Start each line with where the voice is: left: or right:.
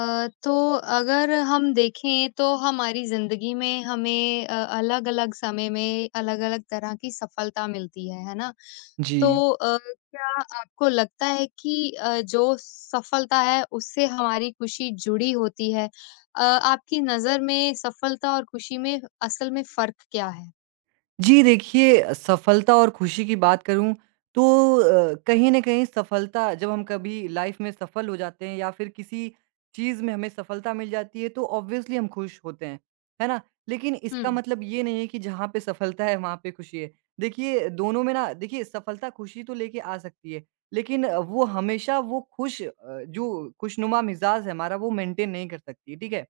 left: तो अगर हम देखें तो हमारी ज़िंदगी में हमें अलग-अलग समय में अलग-अलग तरह की सफलता मिलती है ना?
right: जी।
left: तो क्या आपको लगता है कि जो सफलता है उससे हमारी खुशी जुड़ी होती है? आपकी नज़र में सफलता और खुशी में असल में फ़र्क क्या है?
right: जी, देखिए सफलता और खुशी की बात करूँ तो कहीं न कहीं सफलता जब हम कभी लाइफ़ में सफल हो जाते हैं या फिर किसी चीज़ में हमें सफलता मिल जाती है तो ऑब्वियसली हम खुश होते हैं, है ना? लेकिन इसका
left: हुँ,
right: मतलब ये नहीं है कि जहाँ पे सफलता है वहाँ पे खुशी है। देखिए दोनों में ना देखिए सफलता खुशी तो लेके आ सकती है, लेकिन वो हमेशा वो खुश जो खुशनुमा मिज़ाज है हमारा वो मेंटेन नहीं कर सकती, ठीक है?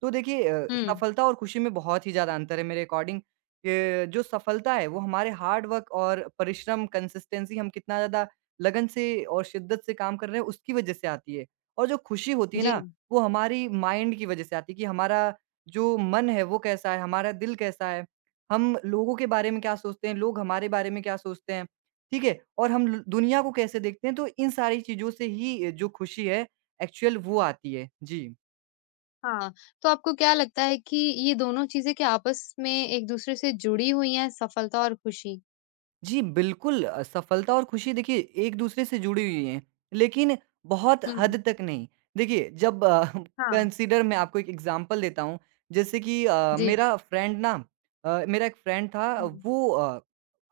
right: तो देखिए
left: हुँ,
right: सफलता और खुशी में बहुत ही ज़्यादा अंतर है मेरे अकॉर्डिंग। ये जो सफलता है वो हमारे हार्ड वर्क और परिश्रम, कंसिस्टेंसी हम कितना ज़्यादा लगन से और शिद्दत से काम कर रहे हैं उसकी वज़ह से आती है। और जो खुशी होती है
left: जी,
right: ना, वो हमारी माइंड की वज़ह से आती है कि हमारा जो मन है वो कैसा है, हमारा दिल कैसा है, हम लोगों के बारे में क्या सोचते हैं, लोग हमारे बारे में क्या सोचते हैं, ठीक है? और हम ल दुनिया को कैसे देखते हैं तो इन सारी चीज़ों से ही जो खुशी है एक्चुअल वो आती है। जी।
left: हाँ। तो आपको क्या लगता है कि ये दोनों चीज़ें क्या आपस में एक-दूसरे से जुड़ी हुई हैं सफलता और खुशी?
right: जी, बिल्कुल सफलता और खुशी देखिए एक-दूसरे से जुड़ी हुई हैं, लेकिन बहुत
left: हुँ,
right: हद तक नहीं। देखिए जब
left: हाँ।
right: कंसीडर मैं आपको एक एग्ज़ाम्पल देता हूँ, जैसे कि
left: जी।
right: मेरा एक फ्रेंड था
left: हुँ।
right: वो अ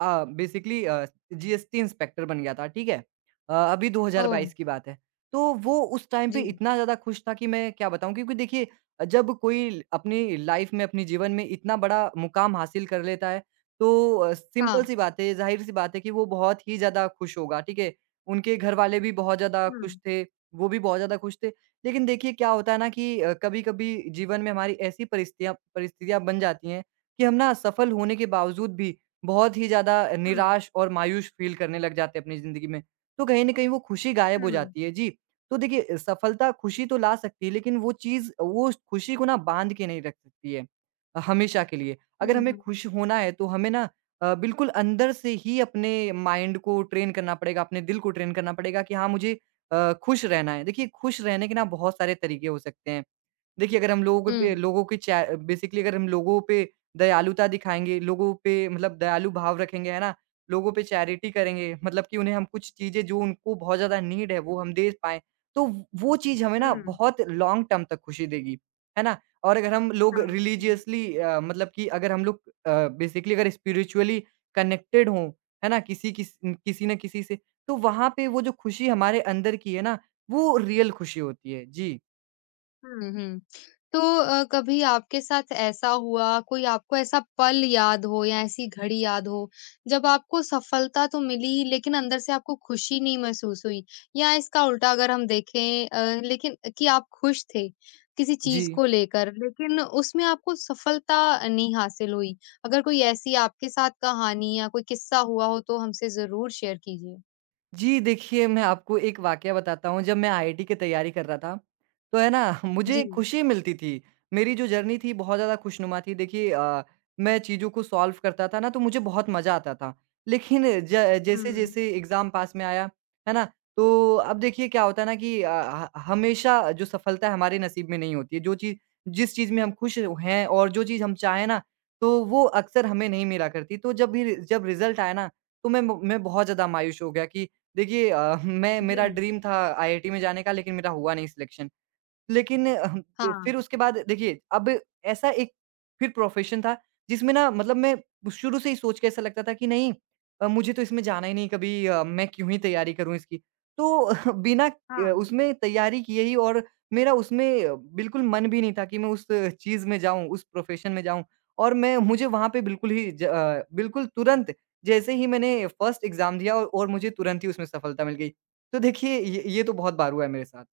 right: अ, बेसिकली जीएसटी इंस्पेक्टर बन गया था, ठीक है? अभी
left: ओह!
right: 2022 की बात है। तो वो उस टाइम पे
left: जी।
right: इतना ज़्यादा खुश था कि मैं क्या बताऊँ क्योंकि देखिए जब कोई अपनी लाइफ़ में, अपने जीवन में इतना बड़ा मुकाम हासिल कर लेता है तो
left: हाँ।
right: सिंपल सी बात है, ज़ाहिर-सी बात है कि वो बहुत ही ज़्यादा खुश होगा, ठीक है? उनके घरवाले भी बहुत ज़्यादा खुश
left: हुँ,
right: थे, वो भी बहुत ज़्यादा खुश थे। लेकिन देखिए क्या होता है ना कि कभी-कभी जीवन में हमारी ऐसी परिस्थितियाँ परिस्थितियाँ बन जाती हैं कि हम ना सफल होने के बावजूद भी बहुत ही ज़्यादा
left: हुँ,
right: निराश और मायूस फ़ील करने लग जाते हैं अपनी ज़िंदगी में। तो कहीं न कहीं वो खुशी गायब हो
left: हुँ,
right: जाती है। जी, तो देखिए सफलता खुशी तो ला सकती है लेकिन वो चीज़ वो उस खुशी को ना बाँध के नहीं रख सकती है, हमेशा के लिए। अगर
left: हुँ,
right: हमें
left: हुँ।
right: खुश होना है तो हमें ना बिल्कुल अंदर से ही अपने माइंड को ट्रेन करना पड़ेगा, अपने दिल को ट्रेन करना पड़ेगा कि हाँ, मुझे खुश रहना है। देखिए खुश रहने के ना बहुत सारे तरीके हो सकते हैं। देखिए, अगर हम लोगों पे
left: हुँ।
right: लोगों की चा बेसिकली अगर हम लोगों पे दयालुता दिखाएँगे, लोगों पे मतलब दयालु भाव रखेंगे, है ना? लोगों पे चैरिटी करेंगे, मतलब कि उन्हें हम कुछ चीज़ें जो उनको बहुत ज़्यादा नीड है, वो हम दे पाएँ, तो वो चीज़ हमें ना
left: हुँ,
right: बहुत लॉन्ग टर्म तक खुशी देगी, है ना? और अगर हम लोग
left: हाँ, हुँ।
right: रिलीजियसली मतलब कि अगर हम लोग बेसिकली अगर स्पिरिचुअली कनेक्टेड हों, है ना? किसी न किसी से, तो वहाँ पे वो जो खुशी हमारे अंदर की है ना, वो रियल खुशी होती है। जी।
left: हुँ, हुँ। तो कभी आपके साथ ऐसा हुआ, कोई आपको ऐसा पल याद हो या ऐसी घड़ी याद हो, जब आपको सफलता तो मिली लेकिन अंदर से आपको खुशी नहीं महसूस हुई? या इसका उल्टा अगर हम देखें लेकिन कि आप खुश थे किसी चीज़
right: जी।
left: को लेकर लेकिन उसमें आपको सफलता नहीं हासिल हुई? अगर कोई ऐसी आपके साथ कहानी या कोई किस्सा हुआ हो तो हमसे ज़रूर शेयर कीजिए।
right: जी, देखिए मैं आपको एक वाकया बताता हूँ, जब मैं आईआईटी की तैयारी कर रहा था, तो है ना
left: जी।
right: मुझे खुशी मिलती थी। मेरी जो जर्नी थी बहुत ज़्यादा खुशनुमा थी। देखिए मैं चीज़ों को सॉल्व करता था ना तो मुझे बहुत मज़ा आता था। लेकिन ज
left: हुँ।
right: जैसे-जैसे एग्ज़ाम पास में आया, है ना? तो अब देखिए क्या होता है ना कि ह हमेशा जो सफलता है हमारे नसीब में नहीं होती है। जो चीज़ जिस चीज़ में हम खुश हैं और जो चीज़ हम चाहें ना, तो वो अक्सर हमें नहीं मिला करती। तो जब रिज़ल्ट आया ना, तो मैं बहुत ज़्यादा मायूस हो गया कि देखिए मैं
left: जी।
right: मेरा ड्रीम था आईआईटी में जाने का लेकिन मेरा हुआ नहीं सिलेक्शन। लेकिन
left: हाँ,
right: फिर उसके बाद देखिए अब ऐसा एक फिर प्रोफ़ेशन था जिसमें ना मतलब मैं शुरू से ही सोच के ऐसा लगता था कि नहीं, मुझे तो इसमें जाना ही नहीं कभी, मैं क्यों ही तैयारी करूँ इसकी। तो बिना
left: हाँ।
right: उसमें तैयारी किए ही और मेरा उसमें बिल्कुल मन भी नहीं था कि मैं उस चीज़ में जाऊँ, उस प्रोफ़ेशन में जाऊँ और मैं मुझे वहाँ पे बिल्कुल ही बिल्कुल तुरंत जैसे ही मैंने फर्स्ट एग्ज़ाम दिया और मुझे तुरंत ही उसमें सफलता मिल गई। तो देखिए ये तो बहुत बार हुआ है मेरे साथ।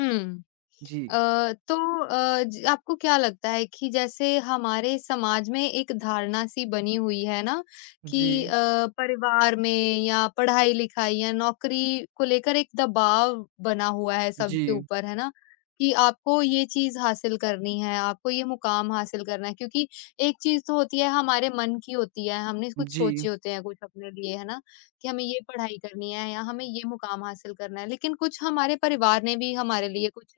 left: हुँ।
right: जी।
left: तो अ, ज आपको क्या लगता है कि जैसे हमारे समाज में एक धारणा-सी बनी हुई है ना कि
right: जी।
left: परिवार में या पढ़ाई-लिखाई या नौकरी को लेकर एक दबाव बना हुआ है सबके
right: जी,
left: ऊपर, है ना? कि आपको ये चीज़ हासिल करनी है, आपको ये मुकाम हासिल करना है क्योंकि एक चीज़ तो होती है हमारे मन की होती है, हमने कुछ
right: जी,
left: सोचे होते हैं कुछ अपने लिए, है ना? कि हमें ये पढ़ाई करनी है या हमें ये मुकाम हासिल करना है। लेकिन कुछ हमारे परिवार ने भी हमारे लिए कुछ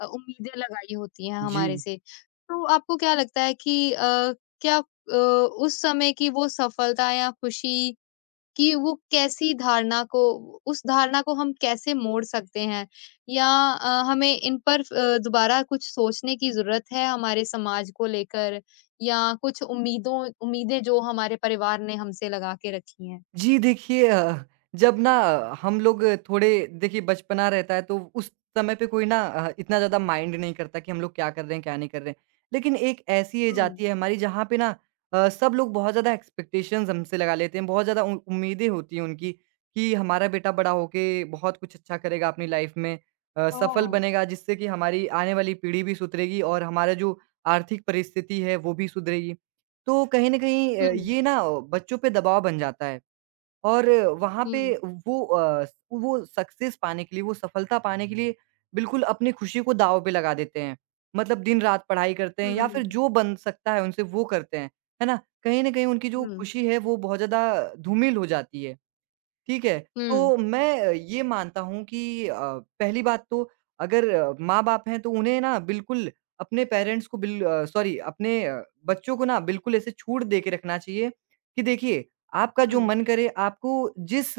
left: उम्मीदें लगाई होती हैं हमारे
right: जी।
left: से। तो आपको क्या लगता है कि क्या उस समय की वो सफलता या खुशी की वो कैसी धारणा को उस धारणा को हम कैसे मोड़ सकते हैं? या हमें इन पर दोबारा कुछ सोचने की ज़रूरत है हमारे समाज को लेकर या कुछ उम्मीदों उम्मीदें जो हमारे परिवार ने हमसे लगा के रखी हैं?
right: जी, देखिए जब ना हम लोग थोड़े देखिए बचपना रहता है तो उस समय पे कोई ना इतना ज़्यादा माइंड नहीं करता कि हम लोग क्या कर रहे हैं, क्या नहीं कर रहे हैं। लेकिन एक ऐसी एज
left: हुँ।
right: आती है हमारी जहाँ पे ना सब लोग बहुत ज़्यादा एक्सपेक्टेशंस हमसे लगा लेते हैं, बहुत ज़्यादा उ उम्मीदें होती हैं उनकी कि हमारा बेटा बड़ा होके बहुत कुछ अच्छा करेगा अपनी लाइफ में, सफल
left: हाँ।
right: बनेगा जिससे कि हमारी आने वाली पीढ़ी भी सुधरेगी और हमारा जो आर्थिक परिस्थिति है वो भी सुधरेगी। तो कहीं न कहीं
left: हुँ, हुँ।
right: ये ना बच्चों पे दबाव बन जाता है। और वहाँ पे
left: हुँ,
right: वो अ, वो सक्सेस पाने के लिए, वो सफलता पाने के लिए बिल्कुल अपनी खुशी को दाँव पे लगा देते हैं। मतलब दिन-रात पढ़ाई करते हैं या फिर
left: हुँ,
right: जो बन सकता है उनसे वो करते हैं, है ना? कहीं न कहीं उनकी जो
left: हुँ।
right: खुशी है वो बहुत ज़्यादा धूमिल हो जाती है। ठीक है,
left: हुँ,
right: तो मैं ये मानता हूँ कि पहली बात तो अगर माँ-बाप हैं तो उन्हें ना बिल्कुल अपने पेरेंट्स को सॉरी, अपने बच्चों को ना बिल्कुल ऐसे छूट दे के रखना चाहिए कि देखिए आपका जो मन करे आपको जिस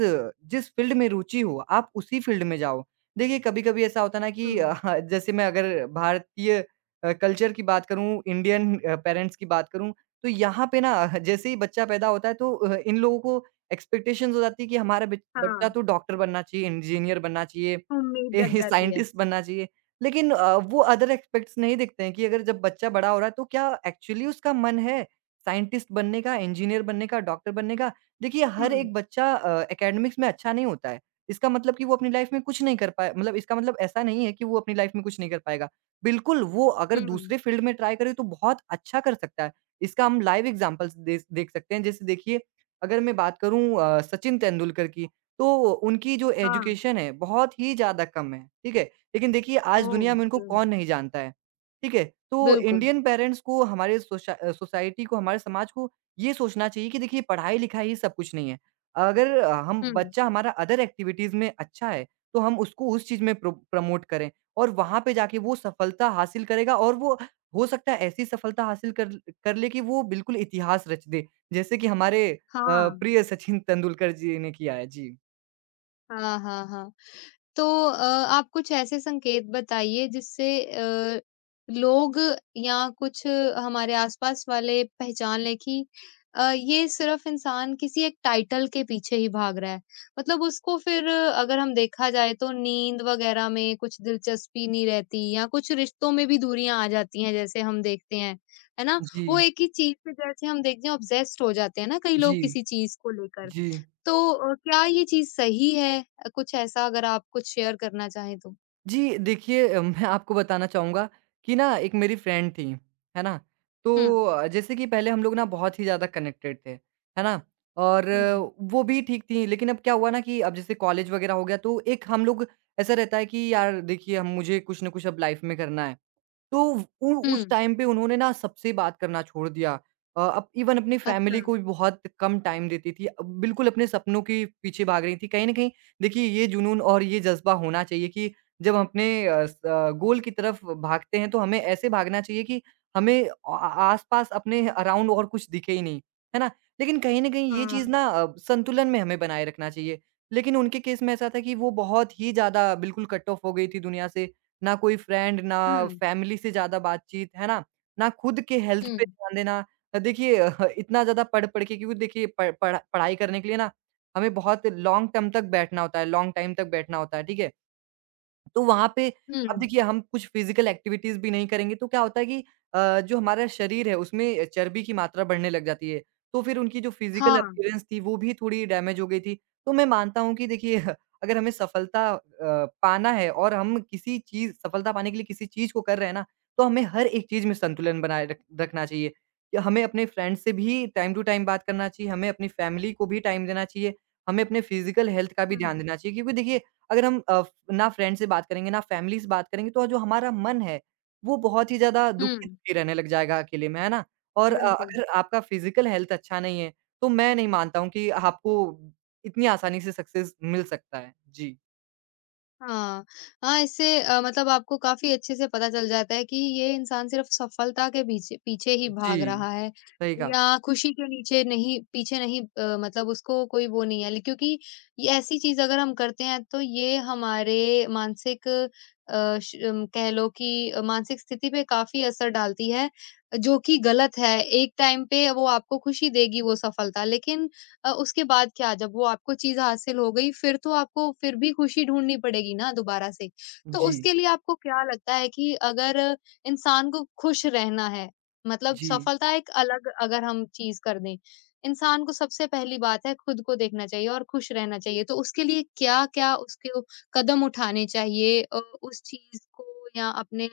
right: जिस फ़ील्ड में रुचि हो आप उसी फ़ील्ड में जाओ। देखिए कभी-कभी ऐसा होता है ना कि
left: हुँ,
right: जैसे मैं अगर भारतीय कल्चर की बात करूँ, इंडियन पेरेंट्स की बात करूँ, तो यहाँ पे ना जैसे ही बच्चा पैदा होता है तो इन लोगों को एक्सपेक्टेशंस हो जाती है कि हमारा बच बच्चा
left: हाँ।
right: तो डॉक्टर बनना चाहिए, इंजीनियर बनना चाहिए,
left: उम्मीद जग
right: ये
left: जाती है।
right: साइंटिस्ट बनना चाहिए। लेकिन वो अदर एस्पेक्ट्स नहीं देखते हैं कि अगर जब बच्चा बड़ा हो रहा है तो क्या एक्चुअली उसका मन है साइंटिस्ट बनने का, इंजीनियर बनने का, डॉक्टर बनने का? देखिए हर
left: हुँ,
right: एक बच्चा एकेडमिक्स में अच्छा नहीं होता है। इसका मतलब कि वो अपनी लाइफ में कुछ नहीं कर पाए मतलब इसका मतलब ऐसा नहीं है कि वो अपनी लाइफ में कुछ नहीं कर पाएगा। बिल्कुल, वो अगर
left: हुँ,
right: दूसरे फील्ड में ट्राई करे तो बहुत अच्छा कर सकता है। इसका हम लाइव एग्ज़ाम्पल्स देस देख सकते हैं। जैसे देखिए अगर मैं बात करूँ सचिन तेंदुलकर की, तो उनकी जो
left: हाँ,
right: एजुकेशन है, बहुत ही ज़्यादा कम है, ठीक है? लेकिन देखिए आज दुनिया में उनको
left: ओके,
right: कौन नहीं जानता है, ठीक है? तो
left: बिल्कुल।
right: इंडियन पेरेंट्स को, हमारे सोसाइटी को, हमारे समाज को ये सोचना चाहिए कि देखिए पढ़ाई-लिखाई ही सब कुछ नहीं है। अगर हम
left: हुँ,
right: बच्चा हमारा अदर एक्टिविटीज़ में अच्छा है, तो हम उसको उस चीज़ में प्रो प्रमोट करें और वहाँ पे जाके वो सफलता हासिल करेगा और वो हो सकता है ऐसी सफलता हासिल कर कर ले कि वो बिल्कुल इतिहास रच दे। जैसे कि हमारे
left: हाँ।
right: प्रिय सचिन तेंदुलकर जी ने किया है। जी।
left: हाँ, हाँ, हाँ। तो आप कुछ ऐसे संकेत बताइए जिससे लोग या कुछ हमारे आसपास वाले पहचान लें कि ये सिर्फ इंसान किसी एक टाइटल के पीछे ही भाग रहा है। मतलब उसको फिर अगर हम देखा जाए तो नींद वगैरह में कुछ दिलचस्पी नहीं रहती या कुछ रिश्तों में भी दूरियां आ जाती हैं जैसे हम देखते हैं, है ना? वो
right: जी,
left: एक ही चीज़ पे जैसे हम देखते हैं ऑब्सेस्ड हो जाते हैं ना कई लोग
right: जी,
left: किसी चीज़ को लेकर।
right: जी।
left: तो क्या ये चीज़ सही है? कुछ ऐसा अगर आप कुछ शेयर करना चाहें तो?
right: जी, देखिए मैं आपको बताना चाहूँगा कि ना एक मेरी फ्रेंड थी, है ना?
left: हुँ,
right: तो जैसे कि पहले हम लोग ना बहुत ही ज़्यादा कनेक्टेड थे, है ना? और
left: हुँ,
right: वो भी ठीक थी लेकिन अब क्या हुआ ना कि अब जैसे कॉलेज वगैरह हो गया तो एक हम लोग ऐसा रहता है कि यार देखिए हम मुझे कुछ ना कुछ अब लाइफ़ में करना है। तो उ उस
left: हुँ,
right: टाइम पे उन्होंने ना सबसे बात करना छोड़ दिया। अब इवन अपनी
left: अच्छा,
right: फैमिली को भी बहुत कम टाइम देती थी। बिल्कुल अपने सपनों के पीछे भाग रही थी। कहीं न कहीं देखिए ये जुनून और ये ज़ज्बा होना चाहिए कि जब हम अपने गोल की तरफ भागते हैं तो हमें ऐसे भागना चाहिए कि हमें आस-पास अपने अराउंड और कुछ दिखे ही नहीं, है ना? लेकिन कहीं न कहीं ये
left: हाँ,
right: चीज़ ना संतुलन में हमें बनाए रखना चाहिए। लेकिन उनके केस में ऐसा था कि वो बहुत ही ज़्यादा बिल्कुल कट ऑफ हो गई थी दुनिया से। ना कोई फ्रेंड, ना
left: हुँ,
right: फैमिली से ज़्यादा बातचीत, है ना? ना खुद के हेल्थ
left: हुँ,
right: पे ध्यान देना। देखिए इतना ज़्यादा पढ़-पढ़ के क्योंकि देखिए पढ़ाई करने के लिए ना हमें बहुत लॉन्ग टर्म तक बैठना होता है, लॉन्ग टाइम तक बैठना होता है, ठीक है? तो वहाँ पे अब
left: हुँ,
right: देखिए हम कुछ फिज़िकल एक्टिविटीज़ भी नहीं करेंगे तो क्या होता है कि जो हमारा शरीर है उसमें चर्बी की मात्रा बढ़ने लग जाती है। तो फिर उनकी जो फिज़िकल
left: हाँ,
right: अपीयरेंस थी वो भी थोड़ी डैमेज हो गई थी। तो मैं मानता हूँ कि देखिए अगर हमें सफलता पाना है और हम किसी चीज़ सफलता पाने के लिए किसी चीज़ को कर रहे हैं ना, तो हमें हर एक चीज़ में संतुलन बनाए रख रखना चाहिए। या हमें अपने फ्रेंड से भी टाइम टू टाइम बात करना चाहिए, हमें अपनी फैमिली को भी टाइम देना चाहिए, हमें अपने फिज़िकल हेल्थ का भी
left: हुँ,
right: ध्यान देना चाहिए क्योंकि देखिए अगर हम ना फ्रेंड से बात करेंगे, ना फैमिली से बात करेंगे, तो जो हमारा मन है, वो बहुत ही ज़्यादा
left: हुँ,
right: दुखी-दुखी रहने लग जाएगा अकेले में, है ना? और
left: बिल्कुल।
right: अगर आपका फिज़िकल हेल्थ अच्छा नहीं है, तो मैं नहीं मानता हूँ कि आपको इतनी आसानी से सक्सेस मिल सकता है। जी।
left: हाँ, हाँ, इससे मतलब आपको काफ़ी अच्छे से पता चल जाता है कि ये इंसान सिर्फ़ सफलता के पीछे पीछे ही
right: जी,
left: भाग रहा है
right: सही कहा।
left: या खुशी के नीचे नहीं पीछे नहीं मतलब उसको कोई वो नहीं है ल क्योंकि ये ऐसी चीज़ अगर हम करते हैं तो ये हमारे मानसिक कह लो कि मानसिक स्थिति पे काफ़ी असर डालती है, जो कि गलत है। एक टाइम पे वो आपको खुशी देगी वो सफलता लेकिन उसके बाद क्या जब वो आपको चीज़ हासिल हो गई फिर तो आपको फिर भी खुशी ढूँढनी पड़ेगी ना दोबारा से। तो
right: जी,
left: उसके लिए आपको क्या लगता है कि अगर इंसान को खुश रहना है, मतलब
right: जी।
left: सफलता एक अलग अगर हम चीज़ कर दें, इंसान को सबसे पहली बात है खुद को देखना चाहिए और खुश रहना चाहिए। तो उसके लिए क्या-क्या उसके ओ कदम उठाने चाहिए उस चीज़ को या अपने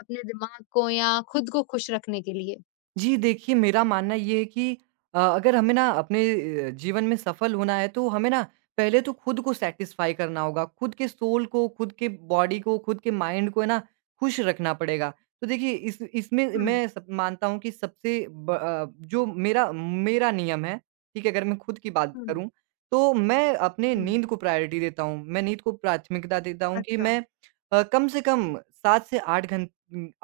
left: अपने दिमाग को या खुद को खुश रखने के लिए?
right: जी, देखिए मेरा मानना ये है कि अगर हमें ना अपने जीवन में सफल होना है तो हमें ना पहले तो खुद को सैटिस्फाई करना होगा। खुद के सोल को, खुद के बॉडी को, खुद के माइंड को है ना खुश रखना पड़ेगा। तो देखिए इस इसमें
left: हुँ,
right: मैं सब मानता हूँ कि सबसे जो मेरा मेरा नियम है, ठीक है? अगर मैं खुद की बात
left: हुँ,
right: करूँ तो मैं अपने
left: हुँ।
right: नींद को प्रायोरिटी देता हूँ। मैं नींद को प्राथमिकता देता हूँ कि
left: अच्छा,
right: मैं कम से कम 7 से 8 घं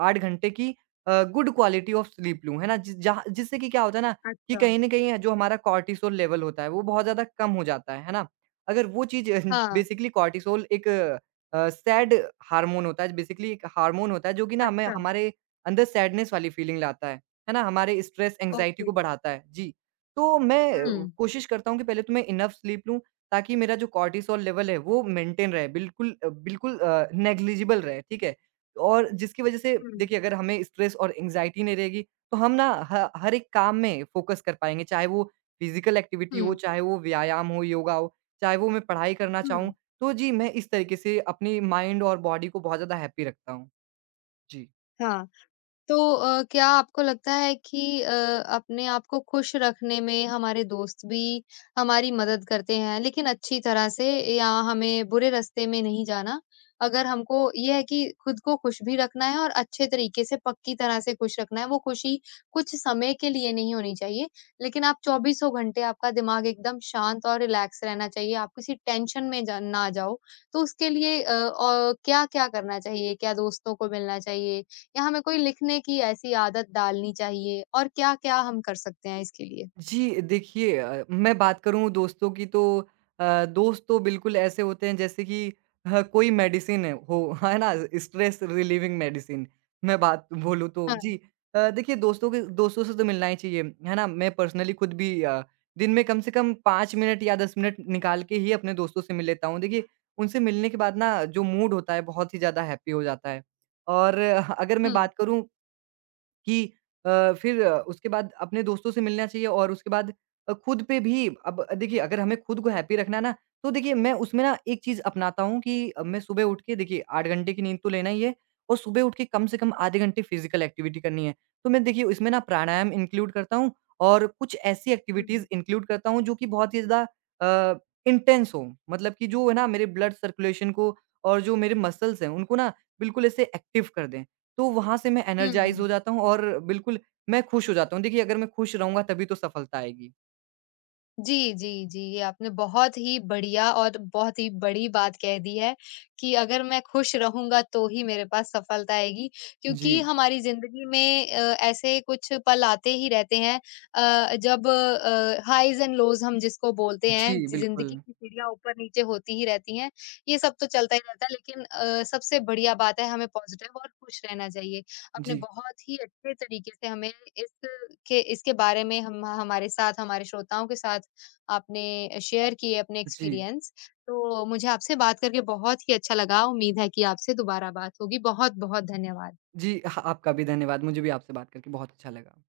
right: 8 घंटे की गुड क्वालिटी ऑफ स्लीप लूँ, है ना? जि जहाँ जिससे कि क्या होता है ना कि
left: अच्छा।
right: कहीं न कहीं जो हमारा कॉर्टिसोल लेवल होता है, वो बहुत ज़्यादा कम हो जाता है ना? अगर वो चीज़
left: हाँ।
right: बेसिकली कॉर्टिसोल एक सैड हार्मोन होता है, बेसिकली एक हार्मोन होता है जो कि ना हमें
left: अच्छा,
right: हमारे अंदर सैडनेस वाली फीलिंग लाता है ना? हमारे स्ट्रेस, एंग्ज़ायटी
left: ओके।
right: को बढ़ाता है। जी, तो मैं
left: हुँ।
right: कोशिश करता हूँ कि पहले तो मैं इनफ स्लीप लूँ ताकि मेरा जो कॉर्टिसोल लेवल है, वो मेंटेन रहे, बिल्कुल नेग्लिजिबल रहे, ठीक है? और जिसकी वजह से
left: हुँ।
right: देखिए अगर हमें स्ट्रेस और एंग्जायटी नहीं रहेगी, तो हम ना ह हर एक काम में फ़ोकस कर पाएँगे, चाहे वो फ़िज़िकल एक्टिविटी हो,
left: हुँ।
right: चाहे वो व्यायाम हो, योगा हो, चाहे वो मैं पढ़ाई करना चाहूँ।
left: हुँ।
right: तो जी, मैं इस तरीके से अपनी माइंड और बॉडी को बहुत ज़्यादा हैप्पी रखता हूँ। जी।
left: हाँ, तो क्या आपको लगता है कि अपने आप को खुश रखने में हमारे दोस्त भी हमारी मदद करते हैं लेकिन अच्छी तरह से या हमें बुरे रास्ते में नहीं जाना अगर हमको ये है कि खुद को खुश भी रखना है और अच्छे तरीके से पक्की तरह से खुश रखना है वो खुशी कुछ समय के लिए नहीं होनी चाहिए लेकिन आप चौबीसों घंटे आपका दिमाग एकदम शांत और रिलैक्स रहना चाहिए आप किसी टेंशन में ना जाओ तो उसके लिए और क्या क्या करना चाहिए क्या दोस्तों को मिलना चाहिए या हमें कोई लिखने की ऐसी आदत डालनी चाहिए और क्या-क्या हम कर सकते हैं इसके लिए?
right: जी, देखिए मैं बात करूँ दोस्तों की तो दोस्त तो बिल्कुल ऐसे होते हैं जैसे कि ह कोई मेडिसिन है हो, है ना? स्ट्रेस रिलीविंग मेडिसिन मैं बात बोलूँ तो। जी।
left: हाँ।
right: देखिए दोस्तों से तो मिलना ही चाहिए, है ना? मैं पर्सनली खुद भी दिन में कम से कम 5 मिनट या 10 मिनट निकाल के ही अपने दोस्तों से मिल लेता हूँ। देखिए, उनसे मिलने के बाद ना जो मूड होता है बहुत ही ज़्यादा हैप्पी हो जाता है। और अगर मैं
left: हुँ,
right: बात करूँ कि फिर उसके बाद अपने दोस्तों से मिलना चाहिए और उसके बाद खुद पे भी अब देखिए अगर हमें खुद को हैप्पी रखना है ना, तो देखिए मैं उसमें ना एक चीज़ अपनाता हूँ कि मैं सुबह उठ के देखिए 8 घंटे की नींद तो लेना ही है और सुबह उठ के कम से कम आधे घंटे फ़िज़िकल एक्टिविटी करनी है। तो मैं देखिए इसमें ना प्राणायाम इंक्लूड करता हूँ और कुछ ऐसी एक्टिविटीज़
left: हुँ,
right: इंक्लूड करता हूँ जो कि बहुत ही ज़्यादा अ, इंटेंस हों। मतलब कि जो है ना मेरे ब्लड सर्कुलेशन को और जो मेरे मसल्स हैं उनको ना बिल्कुल ऐसे एक्टिव कर दें। तो वहाँ से मैं एनर्जाइज़ हो
left: हुँ।
right: जाता हूँ और बिल्कुल मैं खुश हो जाता हूँ। देखिए अगर मैं खुश रहूँगा तभी तो सफलता आएगी।
left: जी, जी, जी। ये आपने बहुत ही बढ़िया और बहुत ही बड़ी बात कह दी है कि अगर मैं खुश रहूँगा तो ही मेरे पास सफलता आएगी
right: जी।
left: क्योंकि हमारी ज़िंदगी में ऐसे कुछ पल आते ही रहते हैं जब हाइज़ एंड लोज़ हम जिसको बोलते हैं,
right: जी,
left: ज़िंदगी
right: बिल्कुल।
left: की सीढ़ियाँ ऊपर-नीचे होती ही रहती हैं। ये सब तो चलता ही रहता है लेकिन सबसे बढ़िया बात है हमें पॉज़िटिव और खुश रहना चाहिए। आपने
right: जी,
left: बहुत ही अच्छे तरीके से हमें इसके इसके बारे में हम हमारे साथ, हमारे श्रोताओं के साथ आपने शेयर किए अपने
right: जी।
left: एक्सपीरियंस। तो मुझे आपसे बात करके बहुत ही अच्छा लगा। उम्मीद है कि आपसे दोबारा बात होगी। बहुत-बहुत धन्यवाद।
right: जी, ह आपका भी धन्यवाद। मुझे भी आपसे बात करके बहुत अच्छा लगा।